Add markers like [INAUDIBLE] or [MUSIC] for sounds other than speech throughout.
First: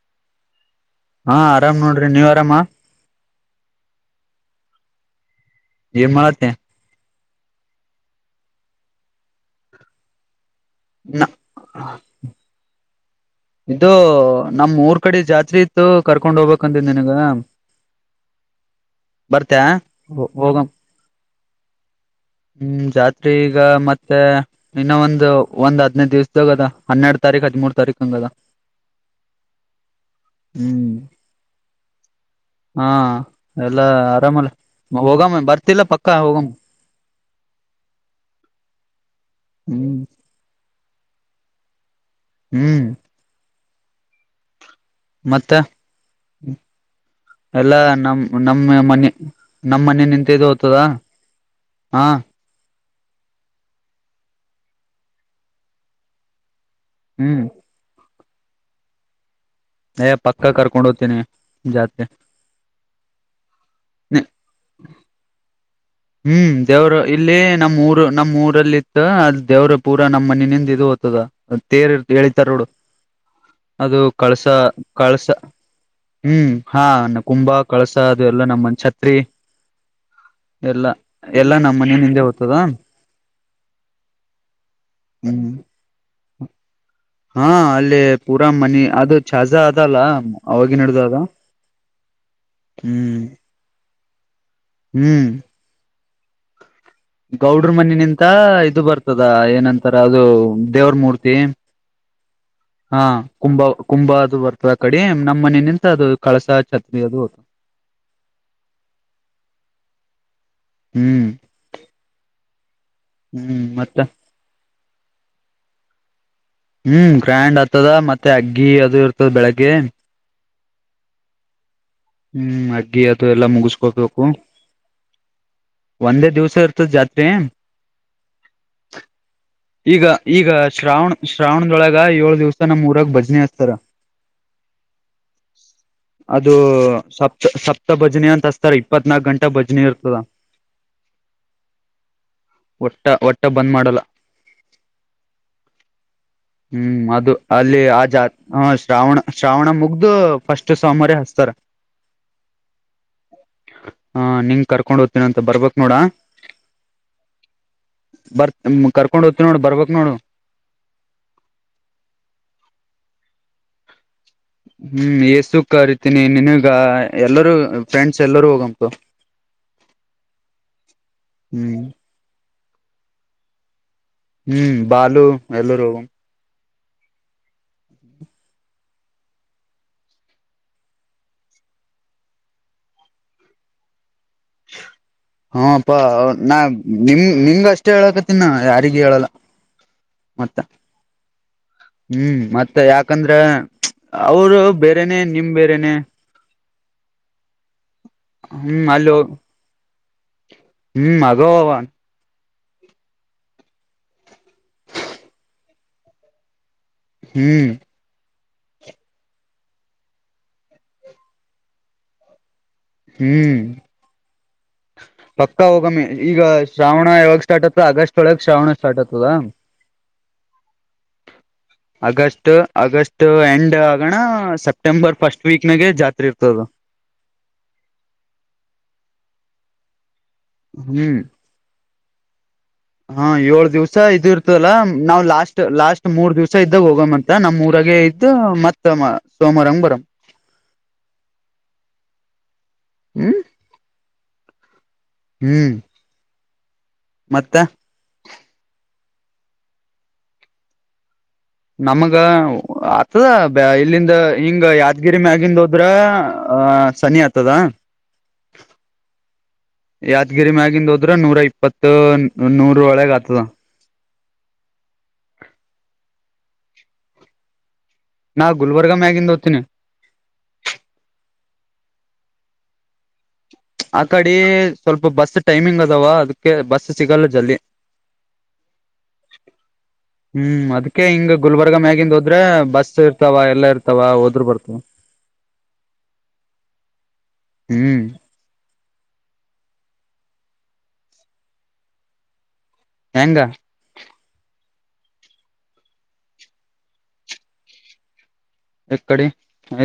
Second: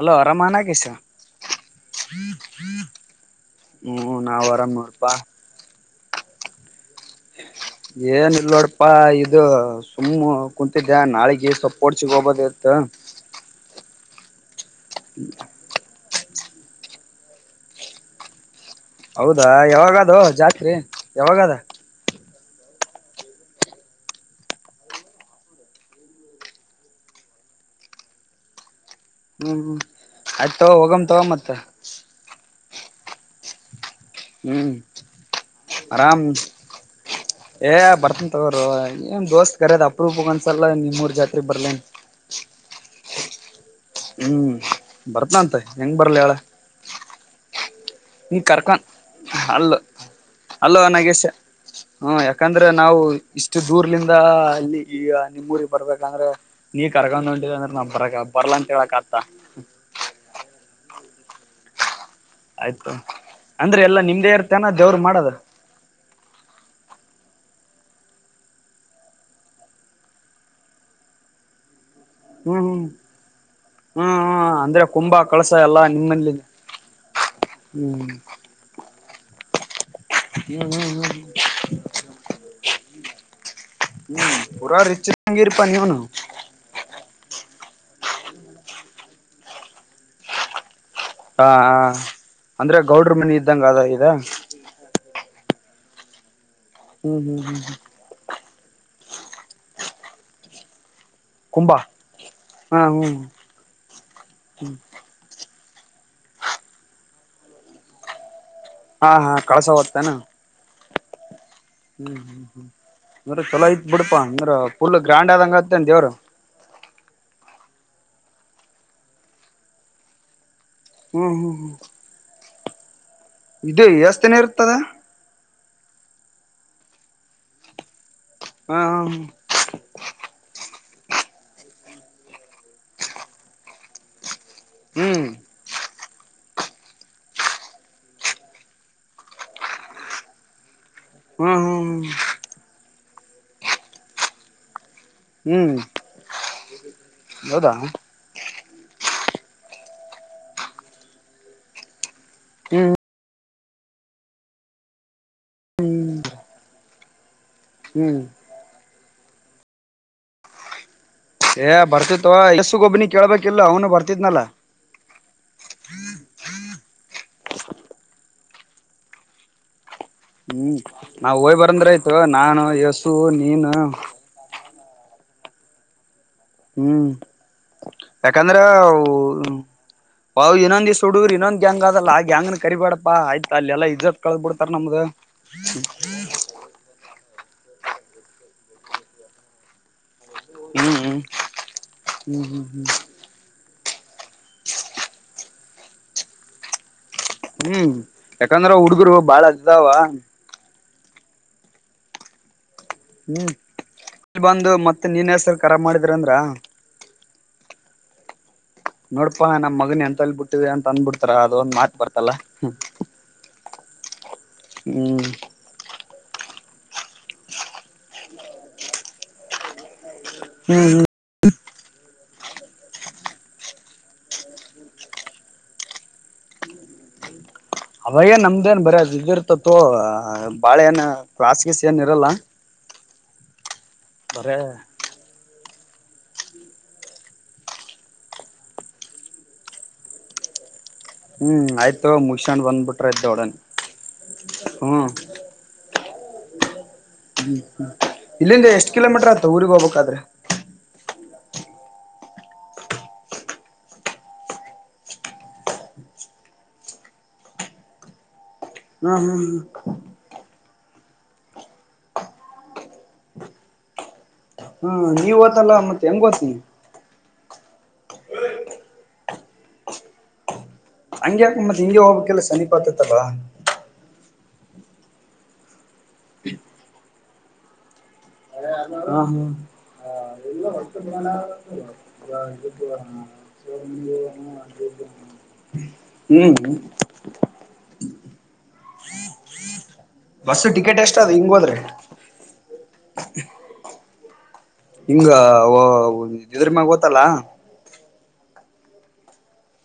Hello ಆರಾಮ ನಾಗೇಶ ಹಾ ಆರಾಮ್ ನೋಡ್ರಿ ನೀವ್ ಆರಾಮ ಹ್ಮ್ ನಾವ ಆರಾಮ ನೋಡ್ಪಾ ಇ ಮಾಡತ ಏನ್ ಇಲ್ ನೋಡಪ್ಪಾ ಇದು ಸುಮ್ಮು ಕುಂತಿದ್ದ ನಾಳಿಗೆ ಸಪೋರ್ಟ್ ಸಿಗೋಗಬೋದ ಇತ್ ಇದು ನಮ ಊರ್ ಕಡೆ ಜಾತ್ರೆ ಇತ್ತು ಕರ್ಕೊಂಡ್ ಹೋಗ್ಬೇಕಕ್ಂತನಿ ನಿಂಗ್ ಹೌದಾ ಯಾವಾಗ ಅದು ಜಾತ್ರೆ ಯಾವಾಗದ ಹ್ಮ್ ಜಾತ್ ಈಗ ಮತ್ತೆ ಇನ್ನ ಒಂದು ಒಂದ್ ಹ್ಯಾಧ್ನಾಯ್ದಿವಸ್ದಾಗದ ಹನ್ನೆರಡು ತ ತಾರೀು ಹದಿಮೂರು ತಾರೀಖುಂಗದಾ ಹ್ಮ್ ಆಯ್ತತ್ ತಗ ಹೋಗಮ ತಗೊ ಮತ್ತ ಹ ಎಲ್ಲಾ ಆರಾಮಲ್ಲ ಹ್ಮ್ ಹೋಗಮ್ಮ ಬರ್ತಿಲ್ಲ ಪಕ್ಕ ಆರಾಮ್ ಹೋಗಮ್ಮ ಏ ಬರ್ತನ್ ತಗೋರು ಏನ್ ದೋಸ್ತ್ ಕರ್ಯದ್ ಹ್ಮ್ ಅಪ್ರೂಪ ಅಂದಸಲ್ಲ ನೀವ ಮೂರು ಜಾತ್ರಿ ಬರ್ಲನ್ ಹ್ಮ್ ಹ್ಮ್ ಬರ್ತ ಮತ್ತ ಅಂತ ಹೆಂಗ ಬರ್ಲಿ ಅವಳ ಎಲ್ಲಾ ನಮ ನಮ್ಮ ಮನೆ ಅಲ್ಲ ನಮ ಮನ ನಿಂತ ಇದು ಅಲ್ಲೋ ಹೋಗ್ತದಾ ನಾಗೇಶ ಹ್ಮ ಯಾಕಂದ್ರೆ ನಾವು ಇಷ್ಟು ದೂರ್ಲಿಂದ ಅಲ್ಲಿ ಈ ನಿಮ್ಮೂರಿಗೆ ಬರ್ಬೇಕಂದ್ರೆ ನೀ ಕರ್ಕೊಂಡ್ ಹ್ಮ್ ಹೊಂಟಿಡಿದ ಅಂದ್ರೆ ನಾ ಬರ ಬರ್ಲಾ ಅಂತ ಹೇಳಕ್ ಆತ ಪಕ್ಕ ಕರ್ಕೊಂಡ್ ಹೋಗದ್ತೀನಿ ಜಾತ್ಗೆ ಆಯ್ತು ಅಂದ್ರೆ ಎಲ್ಲಾ ನಿಮ್ದೇ ಇರ್ತೇನ ದೇವರು ಮಾಡದ ಹ್ಮ್ ದೇವರು ಇಲ್ಲಿ ನಮ್ಮ್ ಊರು ನಮ್ಮ್ ಊರಲ್ಲಿ ಇತ್ತು ಅಲ್ಲಿ ದೇವ್ರ ಪೂರಾ ನಮ್ಮ್ ಮನೆನಿಂದ ಇದು ತದ ತೇರ ಇಟು ಏಳಿತಾರ ಹ್ಮ್ ನೋಡು ಹ್ಮ್ ಅದು ಹ್ಮ್ ಕಳಸ ಹ್ಮ್ ಅಂದ್ರೆ ಕುಂಭ ಕಳಸ ಎಲ್ಲಾ ನಿಮ್ಮಲ್ಲಿ ಹ್ಮ್ ಹಾ ಕುಂಭ ಕಳಸ ಹ್ಮ್ ಹ್ಮ್ ಅದು ಎಲ್ಲಾ ನಮ್ಮನ್ ಛತ್ರಿ ಹ್ಮ್ ಎಲ್ಲಾ ಹ್ಮ್ ಎಲ್ಲಾ ನಮ್ಮ್ ಮನ ನಿಂದೆ ಹೋಗ್ತದಾ ಹ್ಮ್ ಪೂರಾ ಹ್ಮ್ ರಿಚ್ಂಗಿರ್ಪ ನೀ ಹನು ಹಾ ಅಲ್ಲಿ ಪೂರಾ ಮನಿ ಅದು ಝ ಅದಲ್ಲ ಅವ ಹಾ ಅಂದ್ರೆ ಗೌಡ್ರ ಹ್ಮ್ ಮನೆ ಇದ್ದಂಗ ಅದ ಇದ ಹ್ಮ್ ಹ್ಮ್ ಹ್ಮ್ ಹ್ಮ್ ಹ್ಮ್ ಗೌಡ್ರ ಮನ ನಿಂತ ಇದು ಬರ್ತದ ಏನಂತಾರ ಅದು ದೇವ್ರ ಮೂರ್ತಿ ಕುಂಂಬಾ ಹಾ ಕುಂಬ ಕುಂಭ ಅದು ಬರ್ತದ ಆ ಕಡೆ ನಮ್ಮ್ ಮನ ನಿ ಮತ್ತ ಅದು ಕಳಸ ಛತ್ರಿ ಅದುದು ಹಾ ಹಾ ಕಳ್ಸ ಹದ್ತೇನಾ ಹ್ಮ್ ಹ್ಮ್ ಹ್ಮ್ ಹ್ಮ್ ಅಂದ್ರ ಹ್ಮ್ ಚಲೋ ಐತ್ ಮತ್ತ ಬಿಡ್ಪಾ ಅಂದ್ರ ಫುಲಲ್ ಗ್ರ್ಯಾಂಡ್ ಆದಂಗತ್ತನ್ ದೇವ್ರ ಹ್ಮ್ ಗ್ರ್ಯಾಂಡ್ ಆಗ್ತದ ಮತ್ತೆ ಅಗ್ಗಿ ಅದು ಇರ್ತದ ಬೆಳಗ್ಗೆ ಹ್ಮ್ ಹ್ಮ್ ಹ್ಮ್ ಹ್ಮ್ ಅಗ್ಗಿ ಅದು ಎಲ್ಲ ಇದು ಎಷ್ಟ ಮುಗಿಸಕೋಬೇಕು ದಿನ ಇರ್ತದ ಪಂದರ ದಿವಸ ಅತ ಜತ್ರೆ ಹಾ ಈಗ ಈಗ ಶ್ರಾವಣ ಶ್ರಾವಣದೊಳಗ ಏಳ ದಿವ್ಸ ನಮ್ಮ್ ಊರಾಗ ಭಜನೆ ಹಕ್ತಾರ ಹ್ಮ್ ಅದು ಸಪ್ತ ಸಪ್ತ ಭಜನೆ ಅಂತ ಹಸ್ತಾರೆ ಇಪ್ಪತ್ನಾಕ ಗಂಟೆ ಭಜನೆ ಇರ್ತದ ಹ್ಮ ಹ್ಮ್ ಹ್ಮ್ ಒಟ್ಟ ಒಟ್ಟ ಬಂದ್ ಮಾಡಲ್ಲ ಹ್ಮ್ ಹ್ಮ್ ಅದು ಹೌದಾ ಅಲ್ಲಿ ಆ ಜಾತ್ ಹಾ ಶ್ರಾವಣ ಶ್ರಾವಣ ಮುಗ್ದು ಫಸ್ಟ್ ಸೋಮಾರ ಹಸ್ತಾರ ಹ್ಮ್ ಹ ನಿಂಗ ಕರ್ಕೊಂಡ್ ಹೋಗದ್ತೀನ ಅಂತ ಬರ್ಬೇಕಕ್ ನೋಡ ಹ್ಮ್ ಬರ್ ಕರ್ಕೊಂಡ ಹೋಗ್ತವಿ ನೋಡು ಬರ್ಬಕ್ ನೋಡು ಏ ಬರ್ತಿತ್ವ ಯಸ್ಸು ಗೊಬ್ಬನಿ ಕೇಳ್ಬೇಕಿಲ್ಲ ಅವನು ಬರ್ತಿ ಹ್ಮ್ ಎಏ ಸುಖರಿತೀನಿ ನಿನಗ ಎಲ್ಲರೂ ಫ್ರೆಂಡ್ಸ್ ಎಲ್ಲರೂ ಹೋಗಂಂತು ಹ್ಮ್ ನಾವ್ ಹೋಯ್ ಬರಂದ್ರೆ ಆಯ್ತು ನಾನು ಯಸು ನೀನು ಹ್ಮ್ ಬಾಲು ಎಲ್ಲರುೂ ಹ್ಮ್ ಯಾಕಂದ್ರೆ ಬಾವವು ಇನ್ನೊಂದಿ ಸುಡಡುರ್ ಇೊಂದ್ ಹೆಂಗ ಅದಲ್ಲ ಆಗ್ಯಾಂಗನ ಕರಿಬಾಡಪ್ಪ ಆಯ್ತ ಅಲ್ಲೆಲ್ಲ ಇದ ಹಾಪಾ ನಾ ನಿಮ ನಿಮ್ಷ್ಟ ಇಷ್ಟ ಹೇಳಕ ತಿನ್ನ ಯಾರಿಗ ಹೇಳಲ್ಲ ಮತ್ತೆ ಹ್ಮ್ ಹ್ಮ್ ಹ್ಮ್ ಮತ್ತೆ ಯಾಕಂದ್ರೆ ಅವರು ಬೇರೆನೆೇ ನಿಮ್ ಬೇರೆನೆೇ ಹ್ಮ್ ಯಾಕಂದ್ರ ಹ್ಮ್ ಹುಡ್ಗರು ಅಲ್ಲಿ ಬಾಳ ಹದದಾವ ಗೋವನ್ ಹ್ಮ್ ಇಲ್ ಬಂದು ಮತ್ತೆ ನೀನ್ೇಸಲ್ ಖರ ಮಾಡಿದ್ರ ಅಂದ್ರ ಹ್ಮ್ ನೋಡಪಾ ನಮ್ ಮಗನ ಎಂತ ಅಲ್ಲಿ ಬಿಟ್ಟಿದೆ ಅಂತ ಅಂದಬಿಡ್ತಾರ ಅದೊಂದ್ ಮಾತ್ ಬರ್ತಲ್ಲ ಹ್ಮ್ ಪಕ್ಕ ಹೋಗಮ್ಮೆ ಈಗ ಶ್ರಾವಣ ಯಾವಾಗ ಸ್ಟಾರ್ಟ್ ಆಗ್ತ ಆಗಸ್ಟ್ ಒಳಗ್ ಶ್ರಾವಣ ಸ್ಟಾರ್ಟ್ ಆಗ್ತದಾ ಹ್ಮ್ ಹ್ಮ್ ಆಗಸ್ಟ್ ಆಗಸ್ಟ್ ಎಂಡ್ ಆಗಣ ಸೆಪ್ಟೆಂಬರ್ ಫಸ್ಟ್ ವೀಕ್ ನಾಗ ಜಾತ್ರೆ ಇರ್ತದೆ. ಹ್ಮ. [INAUDIBLE] ಅವಾಗೇ ನಮ್ದೇನ್ ಬರ ಅದ ಇರ್ತೆತೀ ತೊಗೊ ಬಾಳ ಏನ್ ಹ್ಮ್ ಕ್ಲಾಸಸ್ ಏನ್ ಇರಲ್ಲ. ಹಾ ಏಳ್ ದಿವ್ಸ ಇದ ಬರೇ ಇರ್ತದಲ್ಲ ನಾವ್ ಲಾಸ್ಟ್. ಲಾಸ್ಟ್ ಮೂರ್ ದಿವ್ಸ ಇದ್ದಾಗ ಹೋಗಮ ಅಂತ ನಮ್ಮ್ ಊರಾಗೆ ಇದ್ದ ಮತ್ತ ಸೋಮವಾರಂಗ ಬರಂ. ಹ್ಮ್ ಆಯ್ತು ಮುಸಂಡ್ ಹ್ಮ್ ಬಂದ್ಬಿಟ್ರ್ದೊಡನ್ ಹ್ಮ್. ಹ್ಮ್. ಮತ್ತ ಹ್ಮ್ ಹ್ಮ್ ಇಲ್ಲಿಂದ ಎಷ್ಟ್ ಕಿಲೋಮೀಟರ್ ಆತ ಊಗ್ ಹೋಗ್ಬೇಕಾದ್ರ. ನಮಗ ಆತದ ಬ ಇಲ್ಲಿಂದ ಹಿಂಗ ಯಾದಗಿರಿ ಮ್ಯಗಿಂದ ಹೋದ್ರ. ಹ ಸನಿ ಆಗ್ತದಾ. [INAUDIBLE] ಹ್ಮ್ ಹ್ಮ್ ಯಾದಗಿರಿ ಮ್ಯಾಗಿಂದ. ಅದ್ರ ನೂರ ಇಪ್ಪತ್ ನೂರ ಒಳಗೆ ಆತದ. ಹ್ಮ್ ಹ್ಮ್ ನೀವ್ ಓತಲ್ಲ ಮತ್ತೆ ಹೆಂಗ್ ಓತ್ ನೀ ನಾ ಗುಲ್ಬರ್ಗ ಮ್ಯಾಗಿಂದ ಹೋದ್ತೀನಿ. ಹಂಗೆಕ ಮತ್ ಹಿಂಗೆ ಹೋಗ್ಬೇಕಕ್ಕೆಲ್ಲ ಸನಿಪಾತಲ್ವಾ. ಆ ಕಡೆ ಸ್ವಲ್ಪ ಬಸ್ ಟೈಮಿಂಗ್ ಅದಾವ ಅದಕ್ಕೆ ಬಸ್ ಸಿಗಲ್ಲ ಜಲ್ದಿ. ಹ ಹಾ. ಹ್ಮ್ ಅದ್ಕ ಹಿಂಗ ಗುಲ್ಬರ್ಗ ಮ್ಯಗಿಂದ ಹೋದ್ರೆ ಬಸ್ ಇರ್ತಾವ ಎಲ್ಲಾ ಇರ್ತಾವ ಹೋದ್ರು ಬರ್ತವ. ಹ್ಮ್. ಹ್ಮ್. ಬಸ್ಸ ಟಿಕೆಟ್ ಎಷ್ಟ ಅದ ಹಿಂಗೋದ್ರ. ಹೆಂಗ. ಹಿಂಗ ಇದ್ರ ಮ್ಯಾಗ ಹೋತಲಾ. ಎ ಕಡಿ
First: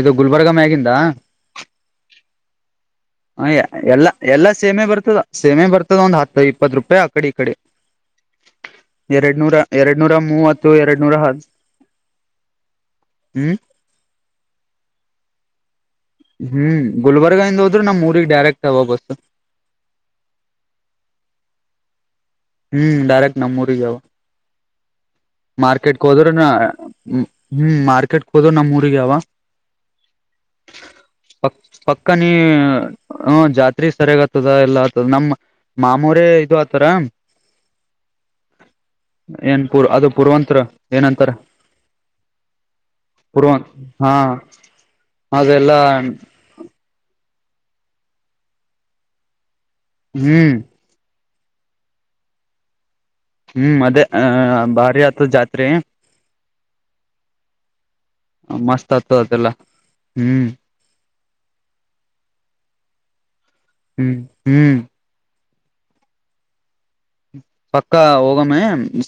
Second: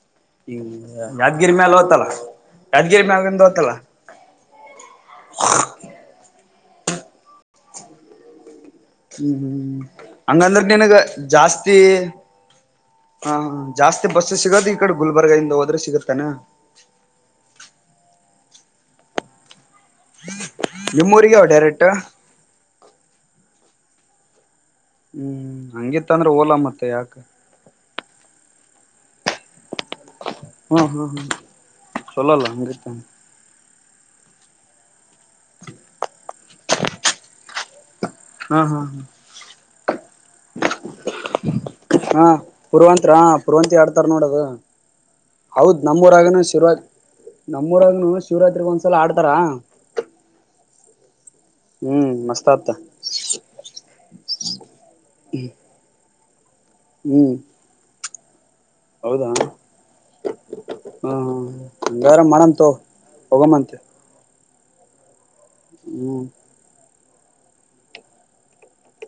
ಇದು ಗುಲ್ಬರ್ಗ ಈ ಮ್ಯಾಗಿಂದ. ಯಾದಗಿರಿ ಮ್ಯಾಲ ಹೋತಲ್ಲ ಯಾದಗಿರಿ ಮ್ಯಾಗಿಂದ ಅಯ ಹೋತಲ್ಲ ಎಲ್ಲಾ ಎಲ್ಲಾ ಸೇಮೆ ಬರ್ತದ ಸೇಮೆ ಬರ್ತದ ಒಂದ್ ಹತ್ತೈ. ಇಪ್ಪತ್ತು ರೂಪಾಯಿ ಅಕಡೆ ಈ ಕಡೆ. ಹ್ಮ್ ಎರಡ್ ನೂರ ಹ್ಮ್ ಎರಡ್ ನೂರ ಹಂಗಂದ್ರ ಮೂವತ್ತು ನೀನಗ ಎರಡ್ ನೂರ ಹ ಜಾಸ್ತಿ. ಹಾ ಹ್ಮ್ ಹಾ ಜಾಸ್ತಿ ಬಸ್ ಸಿಗೋದು ಈ ಕಡೆ ಗುಲ್ಬರ್ಗ ಇಂದ ಹೋದ್ರೆ ಸಿಗ. ಹ್ಮ್ ಗುಲ್ಬರ್ಗ ಇಂದ ಹೋದ್ರ ನಮ್ ಊರಿಗ್ ಡೈರೆಕ್ಟ್ ಅವ ಬಸ್ಸ. ನಿಮ್ಮೂರಿಗೆ ಅವ ಡೈರೆಕ್ಟ್. ಹ್ಮ್ ಡೈರೆಕ್ಟ್ ನಮ್ಮ ಊರಿಗೆ ಅವ. ಹ್ಮ್ ಮಾರ್ಕೆಟ್ಗೆ ಹಂಗಿತ್ತ ಹೋದ್ರ ಅಂದ್ರೆ ಓಲಾ ಮತ್ತೆ ಯಾಕ ಹ್ಮ್ ಮಾರ್ಕೆಟ್ಗೆ ಹೋದ ನಮ್ಮ. ಹ್ಮ್ ಹ್ಮ್ ಹ್ಮ್ ಪಕ್ ಪಕ್ಕ ನೀ ಚಲೋಲ್ಲ ಹಂಗಿತ್ತ ಜತಿ. ತ್ರಿ ಸರಿಯಾಗ ಆತದ ಎಲ್ಲ ಆತದ ನಮ್ಮ್ ಮಾಮವರೆ ಇದು ಆತರ. ಹಹಹ. ಪೂರ್ವಾಂತ್ರ ಏನ್ ಅಂತರ್. ಹಾ ಪುರುವಂತರ ಪುರುವಂತಿ ಆಡ್ತಾರ ಹಾ ನೋಡ ಅದ. ಹೌದ್ ಅದೆಲ್ಲಾ ನಮ್ಮೂರಾಗನು ಶಿವರಾತ್ ನಮ್ಮೂರಾಗನು ಶಿವರಾತ್ರಿಗ್ ಒಂದ್ಸಲ ಆಡ್ತಾರ. ಹ್ಮ್. ಹ್ಮ್ ಮಸ್ತ್ ಆತ. ಹ್ಮ್ ಅದೇ ಅ ಭಾರಿ ಆತದ ಜಾತ್ರಿ. ಹ್ಮ್. ಮಸ್ತ್ ಆತು ಅದೆಲ್ಲ ಹ್ಮ್. ಹ್ಮ್ ಹಂಗಾರ ಮಾಡಂತ ಹೋಗಮ್ಮಂತೆ. ಹ್ಮ್ ಹ್ಮ್. ಹ್ಮ್. ಪಕ್ಕ ಹೋಗೊಮ್ಮ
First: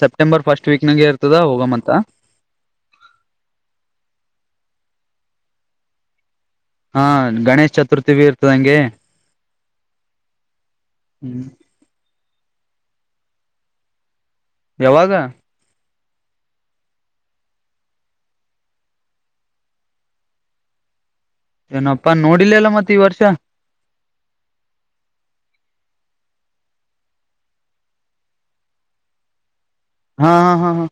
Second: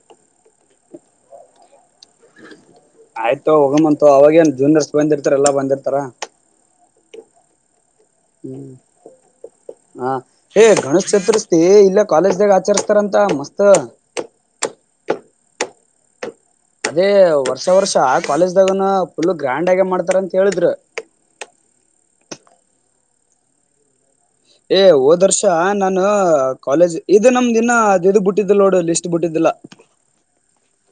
ಸೆಪ್ಟೆಂಬರ್ ಫಸ್ಟ್ ವೀಕ್ ನಾಗ ಇರ್ತದ ಹೋಗೋಮ್ ಅಂತ. ಆಯ್ತು ಹೋಗೋಮ್ ಅಂತ ಅವಾಗೇನ್ ಜೂನಿಯರ್ಸ್ ಬಂದಿರ್ತಾರ ಎಲ್ಲಾ ಬಂದಿರ್ತಾರ. ಹಾ ಗಣೇಶ್ ಚತುರ್ಥಿ ಬಿ ಇರ್ತದಂಗೆ. ಹಾ ಹೇ ಗಣೇಶ್ ಹ್ಮ್ ಚತುರ್ಸ್ಥಿ ಇಲ್ಲ. ಕಾಲೇಜ್ ದಾಗ ಆಚರಿಸಸ್ತಾರಂತ ಮಸ್ತ್ ಯಾವಾಗ ಅದೇ ವರ್ಷ ವರ್ಷ ಆ ಕಾಲೇಜ್ದಾಗನ ಫುಲ್ ಗ್ರ್ಯಾಂಡ್ ಆಗೆ ಮಾಡ್ತಾರ ಅಂತ ಹೇಳಿದ್ರು ಇಪ್ಪಾ ನೋಡಿಲ್ಲಲ್ಲ ಮತ್ತೆ ಈ ವರ್ಷ ಏ ಹೋದ್ ವರ್ಷ ನಾನು ಕಾಲೇಜ್ ಇದು ನಮ್ದ ದಿನ ಅದು ಇ ಬಿಟ್ಟಿದ್ದಲ್ ನೋಡು ಲಿಸ್ಟ್ ಬಿಟ್ಟಿದ್ದ ಇಲ್ಲ ಹಾ ಹಾ ಹಾ ಹಾ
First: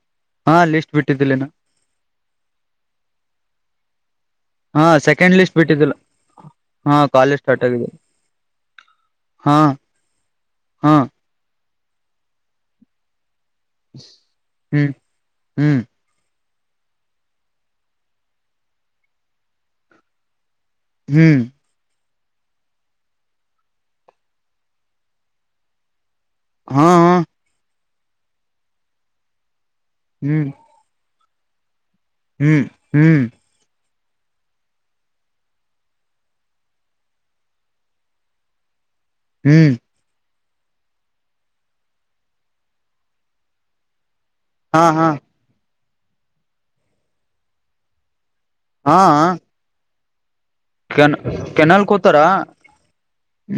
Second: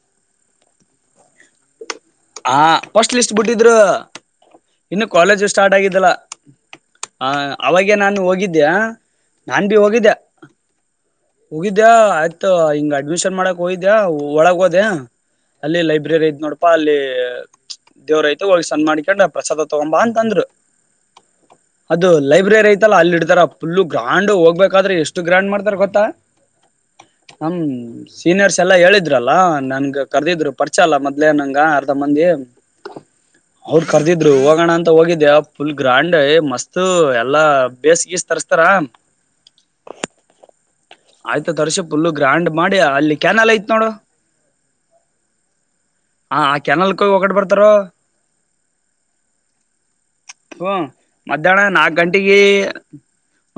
ಹಾ ಲಿಸ್ಟ ಬಿಟ್ಟಿದ್ದ ನ ಹ ಫಸ್ಟ್ ಲಿಸ್ಟ್ ಬಿಟ್ಟಿದ್ರ ಹಾ ಇನ್ನು ಸೆಕೆಂಡ್ ಕಾಲೇಜು ಲಿಸ್ಟ್ ಸ್ಟಾರ್ಟ್ ಬಿಟ್ಟಿದ್ದಿಲ್ಲ ಆಗಿದ್ದಲ್ಲ ಹಾ ಹ ಕಾಲೇಜ್ ಸ್ಟಾರ್ಟ್ ಆಗಿದೆ ಅವಾಗೆ ನಾನು ಹೋಗಿದ್ದ್ಯಾ ಹಾ ನಾನ್ ಭ ಹೋಗಿದ್ದ ಹಾ ಹೋಗಗಿದ್ಯಾ ಆಯ್ತು ಹಿಂಗ ಅಡ್ಮಿಷನ್ ಮಾಡಕ ಹಯ್ದ್ಯಾ ಒಳಗ ಹೋದ ಹ್ಮ್ ಅಲ್ಲಿ ಹ್ಮ್ ಲೈಬ್ರರಿ ಐ್ ನೋಡಪಾ ಅಲ್ಲಿ ದೇವ್ರಐ್ತ ಹೋಗಿ ಸಣ್ಣ ಮಾಡಿಕೊಂಡ ಪ್ರಸಾದ ತಗೊಂಬ ಅಂತ ಅಂದ್ರು ಹ್ಮ್ ಅದು ಲೈಬ್ರರಿ ಐತಲ್ಲ ಅಲ್ಲಿ ಇಡ್ತಾರ ಫುಲ್ು ಗ್ರಾಂಡ್ ಹೋಗ್ಬೇಕಾದ್ರೆ ಎಷ್ಟು ಗ್ರಾಂಡ್ ಮಾಡ್ತಾರ ಗೊತ್ತಾ ಹಾ ಹಾ ಹ್ಮ ಸೀನಿಯರ್ಸ್ ಎಲ್ಲಾ ಹೇಳಿದ್ರಲ್ಲ ನನ್ಗ ಹ್ಮ್ ಕರ್ದಿದ್ರು ಪರಿಚಯ ಅಲ್ಲ ಮತ್ತೆ ಇ ನಂಗ ಅರ್ಧ ಮಂದಿ ಹ್ಮ್ ಹ್ಮ್ ಕರ್ದಿದ್ರು ಹೋಗೋಣ ಅಂತ ಹೋಗಿದ್ದೆ ಫುಲ್ ಗ್ರಾಂಡ್ ಮಸ್ತ್ ಎಲ್ಲಾ ಬೇಸ್ಗೀಸ್ ತರಿಸಸ್ತಾರ ಹ್ಮ್ ಆಯ್ತ ವರ್ಷ ಪಫುಲ್ಲು ಗ್ರ್ಯಾಂಡ್ ಮಾಡಿ ಅಲ್ಲಿ ಕ್ಯಾನಲ್ ಐ್ತ್ ನೋಡು ಹಾ ಹಾ ಹ ಆ ಕೆನಲ್ ಕೋಗಿ ಒಡೆ ಬರ್ತಾರೋ ಹಾ ಹ್ಮ ಕೆನ್ ಮಧ್ಯಾಹ್ನ ಕೆನಲ್ ನಾಕ್ ಕೂತಾರ ಗಂಟೆಗೆ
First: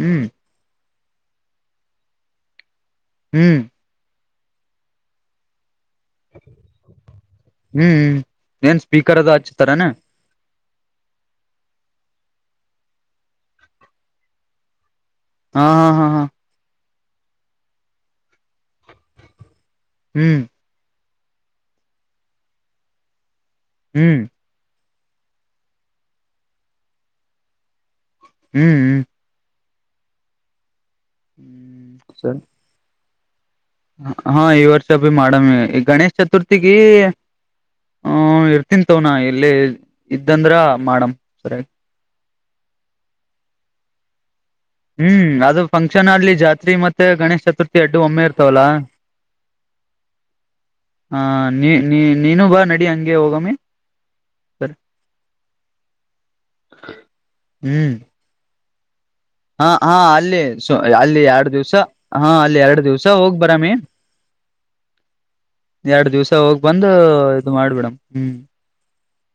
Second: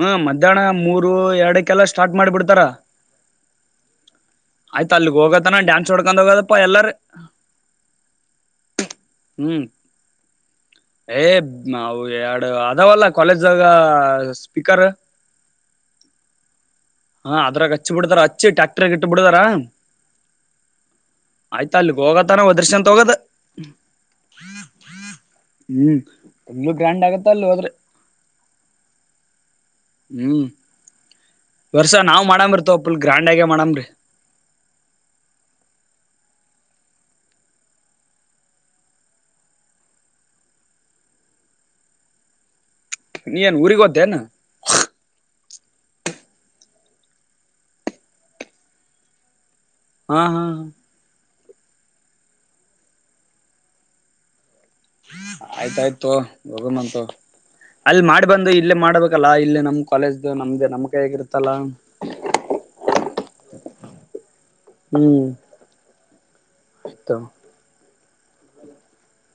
ಹ್ಮ್ ಮಧ್ಯಾಹ್ನ ಮೂರ್ ರು ಎರಡಕ್ಕೆಲ್ಲ ಸ್ಟಾರ್ಟ್ ಮಾಡಿಬಿಡ್ತಾರ ಹ್ಮ್ ಆಯ್ತ ಅಲ್ಲಿಗ್ ಹೋಗತನ ಡ್ಯಾನ್ಸ್ ಹೊೋಡ್ಕೊಂಡ ಹೋಗದಪ್ಪ ಎಲ್ಲಾರ ಹ್ಮ್ ಏನ್ ಸ್ಪೀಕರ್ ಅದ ಹ್ಮ್ ಹಚ್ತಾರಾನ ಏ ಎರಡು ಅದಾವಲ್ಲ ಕಾಲೇಜಾಗ ಸ್ಪೀಕರ್ ಹಾ ಹಾ ಹಾ ಹಾ ಹಾ ಅದ್ರಾಗ ಹಚ್ಚಿ ಬಿಡತಾರ ಹಚ್ಚಿ ಟ್ಯಾಕ್ಟರ್ ಇಟ್ಟ ಬಿಡಿದಾರ ಹ್ಮ್ ಆಯ್ತಾ ಅಲ್ಲಿಗ್ ಹೋಗತಾನ ಒದ್ರಶ ಅಂತ ತಗದ ಹ್ಮ್ ಹ್ಮ್ ಎಲ್ಲೂ ಗ್ರ್ಯಾಂಡ್ ಆಗತ್ತ ಅಲ್ ಹೋದ್ರೆ ಹ್ಮ್ ಹ್ಮ್ ಹ್ಮ್ ಹ್ಮ್ ವರ್ಷ ನಾವ್ ಸರಿ ಮಾಡಂಬಿರ್ತವ ಪುಲ್ ಗ್ರಾಂಡ್ಾಗ ಹಾ ಈ ವರ್ಷ ಭ ಮಾಡಮ್ಮಿ ಗಣೇಶ್ ಚತುರ್ಥಿಗೆ ಹ್ಮ ಇರ್ತನ್ ತವನ ಎಲ್ಲಿ ಇದ್ದಂದ್ರ ಮಾಡಮ ಸರಿಯಾಗಿ ನೀಏನು ಉಊರಿಗೊತ್ತನು ಹ್ಮ್ ಅದು ಫಂಕ್ಷನ್ ಅಲ್ಲಿ ಜಾತ್ರಿ ಮತ್ತೆ ಗಣೇಶ್ ಚತುರ್ಥಿ ಅಡ್ಡು ಒಮ್ಮೆ ಇರ್ತವಲ್ಲಾ ಹಾ ಹಾ ಹಾ ಹ ನೀ ನೀ ನೀನು ಬಾ ನಡಿ ಹಂಗೆ ಹೋಗಮ್ಮಿ ಸರಿ ಆಯ್ತಾಯ್ತು ಹೋಗಮಂತು ಹ್ಮ್ ಅಲ್ಲಿ ಮಾಡಿ ಬಂದು ಇಲ್ಲೇ ಮಾಡ್ಬೇಕ ಆಲ್ಲ ಇಲ್ಲಿ ಹಾ ನಮ ಹಾ ಕಾಲೇಜ್ದು ಅಲ್ಲಿ ನಮ್ದ ನಮ್ ಕೈ ಅಲ್ಲಿ ಹೇಗಿರ್ತ್ತಲ್ಲ ಎರಡು ದಿವ್ಸ ಹಾ ಎರಡ್ ದಿವ್ಸ ಹೋಗ್ ಬಂದ ಆಯ್ತು ಇದು ಮಾಡ್ಬಿಡಮ್ ಹ್ಮ್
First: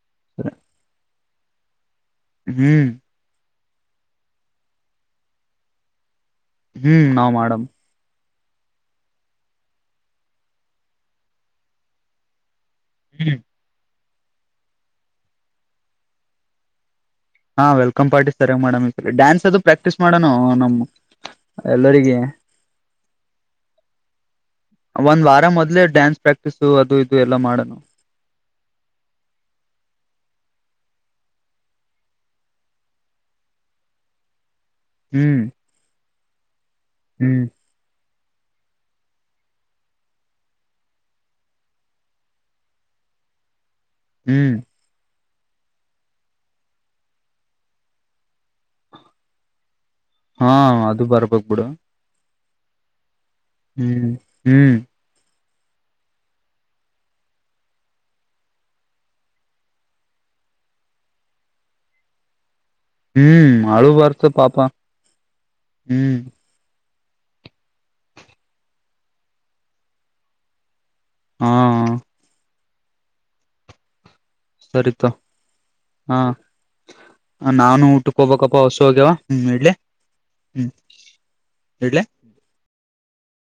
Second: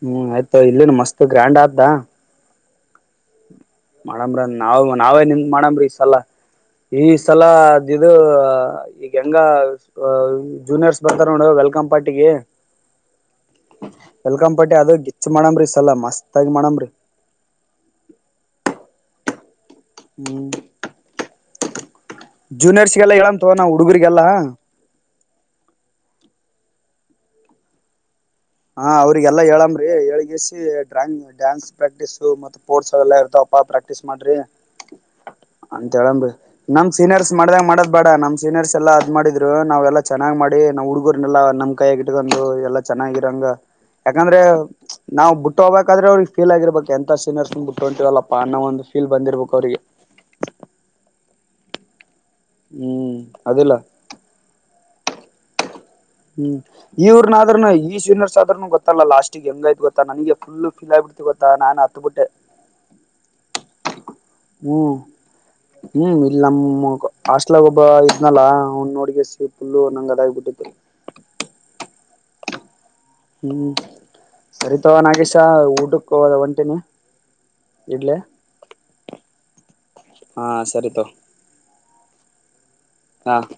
ಹ್ಮ್ ಆಯ್ತ ಇಲ್ಲಿನು ಮಸ್ತ್ ಗ್ರ್ಯಾಂಡ್ ಆದಾ ಹ್ಮ್ ಮಾಡಮ್ರಿ ನಾವ್ ನಾವೇ ನಿನ್ ಮಾಡಮ್ರಿ ಈ ಸಲ ಈ ಹ್ಮ್ ನಾವ್ ಸಲು ಮಾಡಮ್ ಅ ಈಗ ಹೆಂಗ ಜೂನಿಯರ್ಸ್ ಬಂತಾರ ನೋಡು ವೆಲ್ಕಮ್ ಪಾರ್ಟಿಿಗೆ ಹ್ಮ್ ಎಲ್ಕಾ್ ಪಟ್ಟಿ ಅದ ಗಿಚ್ಚ ಮಾಡಮ್ರೀ ಸಲ ಮಸ್ತ್ ಆಗಿ ಮಾಡಮ್ರರಿ ಹಾ ವೆಲ್ಕಮ್ ಪಾರ್ಟಿಸ್ ಸರ್ ಮೇಡಮ್ ಈ ಡ್ಯಾನ್ಸ್ ಅದು ಪ್ರಾಕ್ಟೀಸ್ ಮಾಡೋಣ ನಮ್ಮ್ ಎಲ್ಲಗ ಜೂನಿಯರ್ಸ್ ಗೆಲ್ಲ ಹೇಳ ತೋ ನಾವ ಹುಡುಗರ್ರಿಗೆಲ್ಲಾ ಒಂದ್ ವಾರ ಮೊದ್ೇ ಡ್ಯಾನ್ಸ್ ಪ್ರಾಕ್ಟೀಸು ಅದು ಇದು ಎಲ್ಲ ಮಾಡೋಣ ಹಾ ಅವ್ರಿಗೆಲ್ಲಾ ಹೇಳಮ್ರಿ ಎಳ್ಗಿಸಿ ಡ್ರಾಂಗ್ ಡ್ಯಾನ್ಸ್ ಪ್ರಾಕ್ಟೀಸ್ ಮ ಸ್ಪೋರ್ಸ್ ಎಲ್ಲಾ ಇರ್ತಾವ ಪ್ರಾಕ್ಟೀಸ್ ಮಾಡ್ರಿ ಹ್ಮ್ ಅಂತ ಹೇಳಿ ನಮ್ ಸೀನಿಯರ್ಸ್ ಹ್ಮ್ ಮಾಡ್ದಾಗ ಮಾಡದ್ ಬೇಡ ನಮ ಸೀನಿಯರ್ಸ್ ಎಲ್ಲ ಅದ್ ಮಾಡಿದರು ನಾವೆಲ್ಲಾ ಚೆನ್ನ್ ಮಾಡಿ ನಾವ್ ಹುಡುಗರ್ನ್ನನೆಲ್ಲ ನಮ್ ಕೈಿಟ್ಕೊಂಡು ಎಲ್ಲಾ ಚೆನ್ನ ಂಗ ಯಾಕಂದ್ರೆ ಹ್ಮ್ ನಾವು ಬಿಟ್ಟ ಹೋಗಬೇಕಾದ್ರೆ ಅವ್ರಿಗೆ ೀಲ್ ಆಗಿರ್ಬೇಕಕ್ ಎಂತ ಸೀನರ್ಸ್ ಬ ಬಿಟ್ಟು ಹೊ ಅಂತೀವಲ್ಲಪ್ಪ ಅನ್ನೋ ಒಂದುಫೀಲ್ ಬಂದಿರ್ಬೇಕು ಅವ್ರಿಗೆ ಹಾ ಅದು ಬರ್ಬಕ್ ಬಿಿಡು ಹ್ಮ್ ಅದಿಲ್ಲ ಹ್ಮ್ ಹ್ಮ್ ಹ್ಮ್ ಇವ್ರನ ಆದ್ರೂ ಈ ಸ್ವಿನರ್ಸ್ ಆದ್ರೂ ಗೊತ್ತಲ್ಲ ಲಾಸ್ಟಿಗೆ ಹೆಂಗಾಯ್ತು ಗೊತ್ತಾ ನನಗೆ ಫುಲ್ ಫಿಲ್ ಆ ಕೊೊತಾ ನಾನು ಹತ್ ಬಿಿಟ್ಟೆ ಹ್ಮ್ ಅಳು ಬರ್ತ ಪಾಪ ಹ್ಮ್ ಹ್ಮ್ ಇರಲಮ್ಮ ಆಾಸ್ಟ್ಲಾಗ ಒಬ್ಬ ಇದ್ನಲ್ಲ ಹಣ್ ನೋಡ್ಗ ಸಿ ಪುಲ್ಲು ನಂಗ ಅದಾಗಬಿಟ್ಟಿತ್ತು ಹಾ ಹ್ಮ್ ಸರಿತ ಸರಿತವನ್ಾಗೇಶ ಹಾ ಊಟಕ್ಕ ಹದ ಒಂಟಿನಿ ನಾನು ಊಟಕ್ಕೆ ಹೋಗ್ಬೇಕಪ್ಪ ಹೊಸು ಹೋಗ್ಯವ ಹ್ಮ್ ಇಲೆ ಹಾ ಹ್ಮ್ ಸರಿ ತಗೋ ಇಡ್ಲೆ ಹ್ಮ ಹಾ [UNINTELLIGIBLE]